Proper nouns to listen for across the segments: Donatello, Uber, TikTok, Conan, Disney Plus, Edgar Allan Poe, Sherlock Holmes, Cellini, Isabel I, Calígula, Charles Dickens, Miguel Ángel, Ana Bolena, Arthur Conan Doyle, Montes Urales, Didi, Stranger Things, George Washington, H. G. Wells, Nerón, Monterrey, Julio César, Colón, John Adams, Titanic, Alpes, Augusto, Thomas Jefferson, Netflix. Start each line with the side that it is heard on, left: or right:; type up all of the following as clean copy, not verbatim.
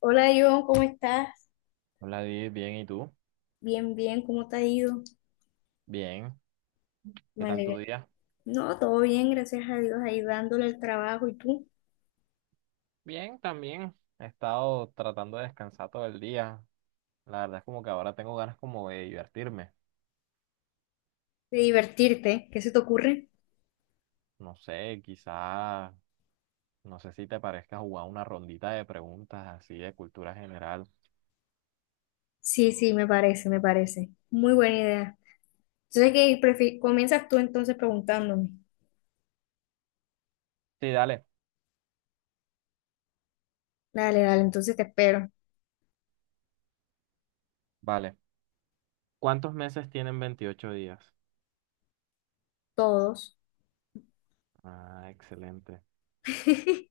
left: Hola John, ¿cómo estás?
right: Hola, Di, bien, ¿y tú?
left: Bien, bien, ¿cómo te ha ido?
right: Bien, ¿qué
left: Me
right: tal tu
left: alegra.
right: día?
left: No, todo bien, gracias a Dios, ahí dándole el trabajo y tú,
right: Bien, también he estado tratando de descansar todo el día. La verdad es como que ahora tengo ganas como de divertirme.
left: de divertirte, ¿qué se te ocurre?
right: No sé, quizá, no sé si te parezca jugar una rondita de preguntas así de cultura general.
left: Sí, sí, me parece, me parece. Muy buena idea. Entonces, comienzas tú entonces preguntándome?
right: Sí, dale,
left: Dale, dale, entonces te espero.
right: vale. ¿Cuántos meses tienen 28 días?
left: Todos.
right: Ah, excelente.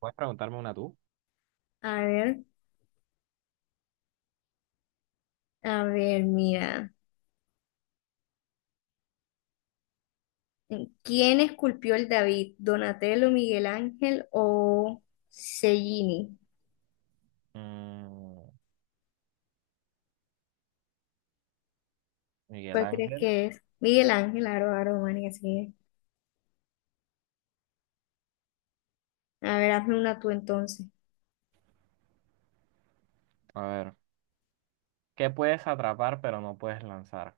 right: ¿Puedes preguntarme una tú?
left: A ver, a ver, mira. ¿Quién esculpió el David? ¿Donatello, Miguel Ángel o Cellini?
right: Mm, Miguel
left: ¿Cuál crees
right: Ángel.
left: que es? Miguel Ángel, Aro, Aro, María. A ver, hazme una tú entonces.
right: A ver, ¿qué puedes atrapar pero no puedes lanzar?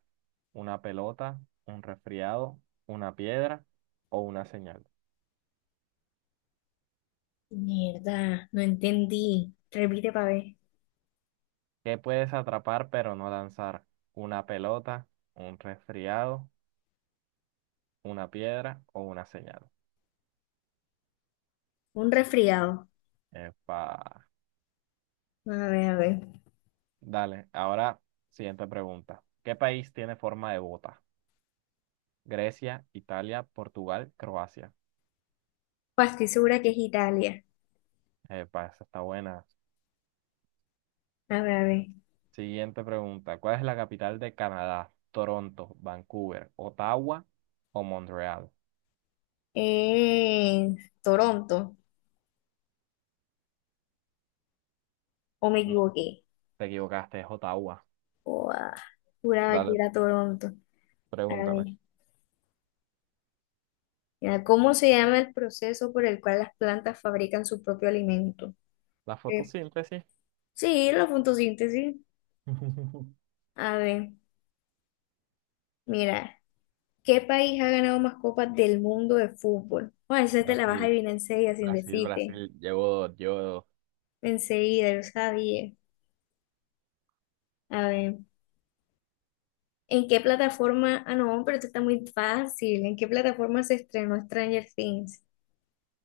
right: Una pelota, un resfriado, una piedra o una señal.
left: Mierda, no entendí. Repite para ver.
right: ¿Qué puedes atrapar pero no lanzar? ¿Una pelota, un resfriado, una piedra o una señal?
left: Un resfriado.
right: Epa.
left: A ver, a ver.
right: Dale, ahora siguiente pregunta. ¿Qué país tiene forma de bota? Grecia, Italia, Portugal, Croacia.
left: Pues estoy segura que es Italia.
right: Epa, esa está buena.
left: A ver, a ver.
right: Siguiente pregunta. ¿Cuál es la capital de Canadá? Toronto, Vancouver, Ottawa o Montreal.
left: Eh, Toronto. ¿O me
right: No,
left: equivoqué?
right: te equivocaste, es Ottawa.
left: Buah, juraba que
right: Dale,
left: era Toronto. A
right: pregúntame.
left: ver. Ya, ¿cómo se llama el proceso por el cual las plantas fabrican su propio alimento?
right: La
left: Eh,
right: fotosíntesis.
left: sí, la fotosíntesis. A ver, mira. ¿Qué país ha ganado más copas del mundo de fútbol? Bueno, esa te la vas a
right: Brasil,
left: adivinar enseguida sin
right: Brasil,
left: decirte.
right: Brasil. Llevo
left: Enseguida, yo sabía. A ver, ¿en qué plataforma? Ah, no, pero esto está muy fácil. ¿En qué plataforma se estrenó Stranger Things?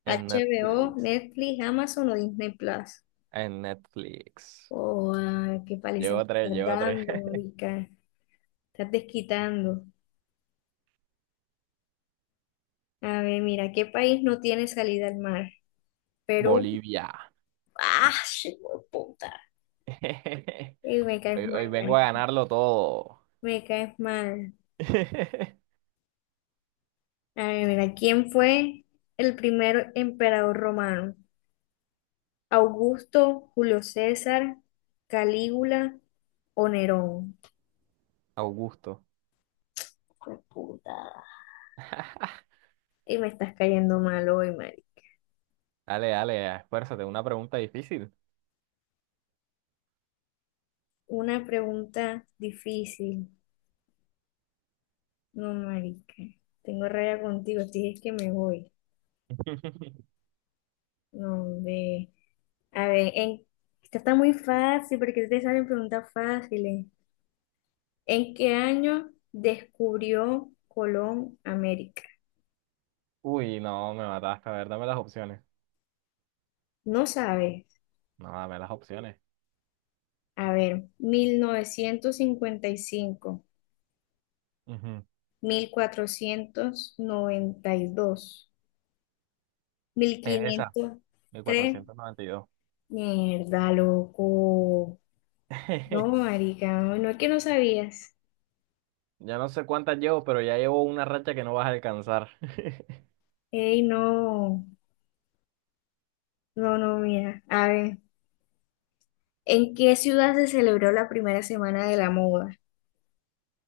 right: En
left: HBO,
right: Netflix.
left: Netflix, Amazon o Disney Plus.
right: En Netflix.
left: Oh, ah, qué paliza me
right: Llevo tres,
left: estás
right: llevo tres.
left: dando, marica. Estás desquitando. A ver, mira, ¿qué país no tiene salida al mar? Perú.
right: Bolivia.
left: ¡Ah, sí, puta! Ey, me caes
right: Hoy,
left: mal,
right: hoy vengo a
left: marica.
right: ganarlo todo.
left: Me caes mal. A ver, mira, ¿quién fue el primer emperador romano? ¿Augusto, Julio César, Calígula o Nerón?
right: Augusto.
left: Fue puta. Y me estás cayendo mal hoy, Mari.
right: Dale, dale, esfuérzate. Una pregunta difícil.
left: Una pregunta difícil. No, marica. Tengo raya contigo. Te dije que me voy. No, ve. A ver, esta está muy fácil porque te salen preguntas fáciles. ¿En qué año descubrió Colón América?
right: Uy, no, me mataste. A ver, dame las opciones.
left: No sabes.
right: No, dame las opciones.
left: A ver, mil novecientos cincuenta y cinco,
right: Ujú.
left: 1492, mil
right: Es esa,
left: quinientos
right: mil
left: tres,
right: cuatrocientos noventa y dos
left: Mierda, loco. No, marica, no, no es que no sabías.
right: Ya no sé cuántas llevo, pero ya llevo una racha que no vas a alcanzar.
left: Ey, no, no, no, mira. A ver, ¿en qué ciudad se celebró la primera semana de la moda?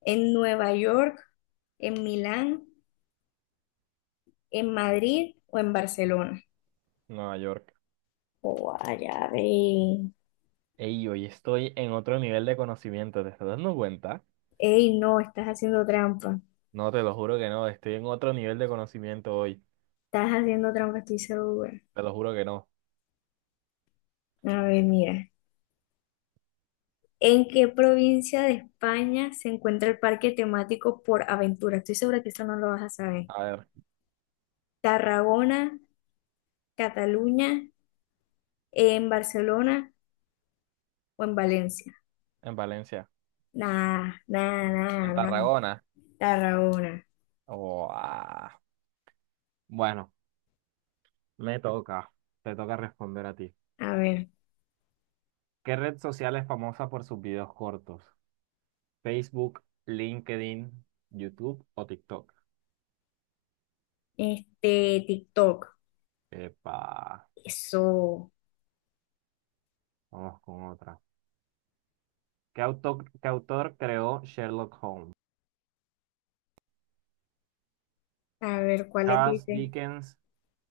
left: ¿En Nueva York, en Milán, en Madrid o en Barcelona?
right: Nueva York.
left: Oh, ya ve.
right: Ey, hoy estoy en otro nivel de conocimiento, ¿te estás dando cuenta?
left: Ey, no, estás haciendo trampa.
right: No, te lo juro que no, estoy en otro nivel de conocimiento hoy.
left: Estás haciendo trampa, estoy segura.
right: Te lo juro que no.
left: A ver, mira. ¿En qué provincia de España se encuentra el parque temático Por Aventura? Estoy segura que esto no lo vas a saber.
right: A ver,
left: ¿Tarragona, Cataluña, en Barcelona o en Valencia?
right: en Valencia.
left: Nada, nada, nada,
right: En
left: nada.
right: Tarragona.
left: Tarragona.
right: Oh, ah. Bueno, me toca. Te toca responder a ti.
left: A ver.
right: ¿Qué red social es famosa por sus videos cortos? ¿Facebook, LinkedIn, YouTube o TikTok?
left: TikTok.
right: Epa,
left: Eso.
right: vamos con otra. Qué autor creó Sherlock Holmes?
left: A ver, ¿cuáles
right: Charles
left: dice?
right: Dickens,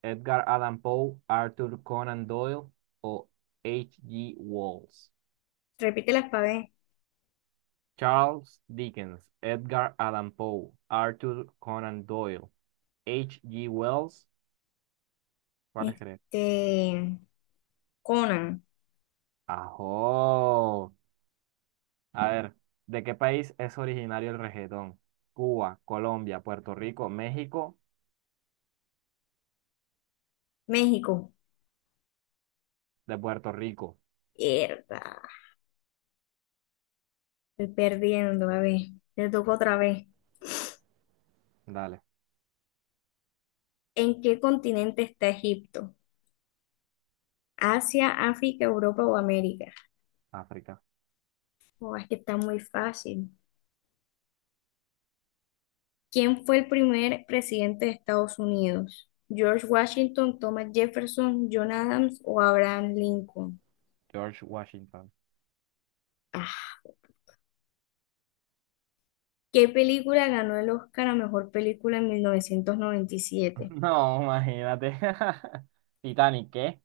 right: Edgar Allan Poe, Arthur Conan Doyle o H. G. Wells.
left: Repítelas para ver.
right: Charles Dickens, Edgar Allan Poe, Arthur Conan Doyle, H. G. Wells. ¿Cuál es que
left: Este, Conan.
right: ¡ajo! A ver, ¿de qué país es originario el reggaetón? Cuba, Colombia, Puerto Rico, México,
left: México.
right: de Puerto Rico.
left: Mierda. Estoy perdiendo, a ver, te toco otra vez.
right: Dale,
left: ¿En qué continente está Egipto? ¿Asia, África, Europa o América?
right: África.
left: Oh, es que está muy fácil. ¿Quién fue el primer presidente de Estados Unidos? ¿George Washington, Thomas Jefferson, John Adams o Abraham Lincoln?
right: George Washington.
left: Ah, ¿qué película ganó el Oscar a mejor película en 1997?
right: No, imagínate. Titanic, ¿qué?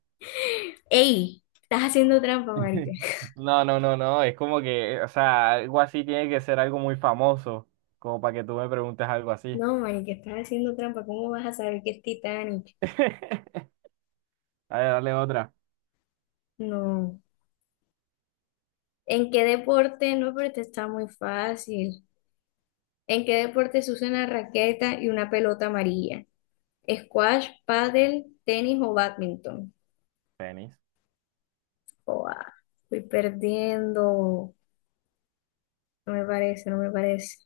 left: ¡Ey! Estás haciendo trampa, marica.
right: No, no, no, no. Es como que, o sea, algo así tiene que ser algo muy famoso, como para que tú me preguntes algo así.
left: No, marica, estás haciendo trampa. ¿Cómo vas a saber que es Titanic?
right: A ver, dale otra.
left: No. ¿En qué deporte? No, pero esta está muy fácil. ¿En qué deporte se usa una raqueta y una pelota amarilla? ¿Squash, pádel, tenis o badminton?
right: Tenis.
left: Joa, estoy perdiendo. No me parece, no me parece.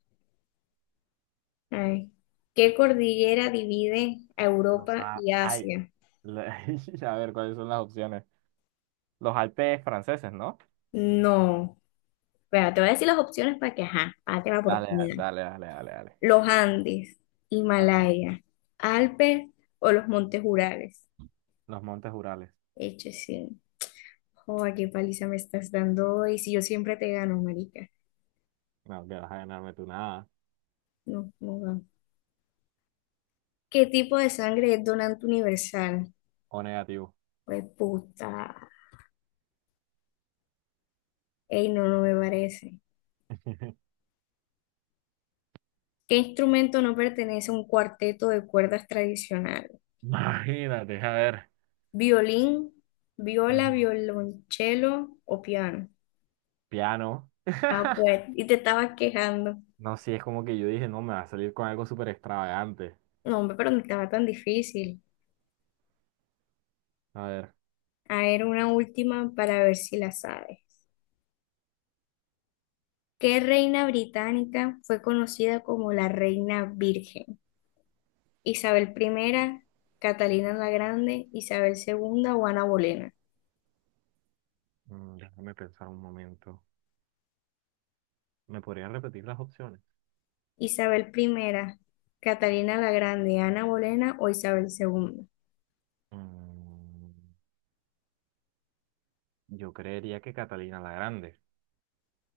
left: Ay. ¿Qué cordillera divide a Europa y
right: Ay,
left: Asia?
right: la- a ver, ¿cuáles son las opciones? Los Alpes franceses, ¿no?
left: No. Espera, te voy a decir las opciones para que, ajá, para que la
right: Dale,
left: oportunidad.
right: dale, dale, dale, dale.
left: Los Andes,
right: Ajá.
left: Himalaya, Alpes o los Montes Urales.
right: Los Montes Urales.
left: Eche sí. Joder, qué paliza me estás dando hoy. Si yo siempre te gano, marica.
right: No, que vas a ganarme tú nada.
left: No, no gano. ¿Qué tipo de sangre es donante universal?
right: O negativo.
left: Pues puta. Ey, no, no me parece. ¿Qué instrumento no pertenece a un cuarteto de cuerdas tradicional?
right: Imagínate, a ver.
left: ¿Violín, viola,
right: Ujú.
left: violonchelo o piano?
right: Piano.
left: Ah, pues, y te estabas quejando.
right: No, sí, es como que yo dije, no, me va a salir con algo súper extravagante.
left: No, hombre, pero no estaba tan difícil.
right: A ver,
left: A ver, una última para ver si la sabes. ¿Qué reina británica fue conocida como la reina virgen? Isabel primera, Catalina la Grande, Isabel segunda, o Ana Bolena.
right: mm, déjame pensar un momento. ¿Me podrían repetir las opciones?
left: Isabel primera, Catalina la Grande, Ana Bolena o Isabel segunda.
right: Mm, yo creería que Catalina la Grande,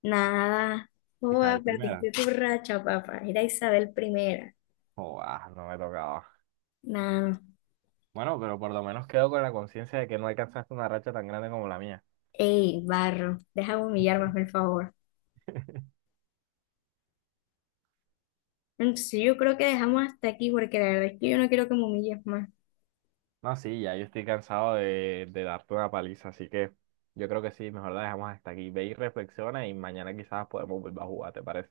left: Nada.
right: quizás
left: Joda,
right: el primera.
left: perdiste tu racha, papá. Era Isabel primera.
right: Oh, ah, no me tocaba.
left: Nada.
right: Bueno, pero por lo menos quedo con la conciencia de que no alcanzaste una racha tan grande como la mía.
left: Ey, barro. Deja de humillarme, hazme el favor. Entonces yo creo que dejamos hasta aquí porque la verdad es que yo no quiero que me humilles más.
right: No, sí, ya yo estoy cansado de darte una paliza, así que yo creo que sí, mejor la dejamos hasta aquí. Ve y reflexiona y mañana quizás podemos volver a jugar, ¿te parece?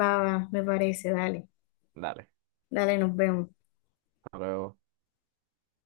left: Va, va, me parece. Dale.
right: Dale,
left: Dale, nos vemos.
right: hasta luego.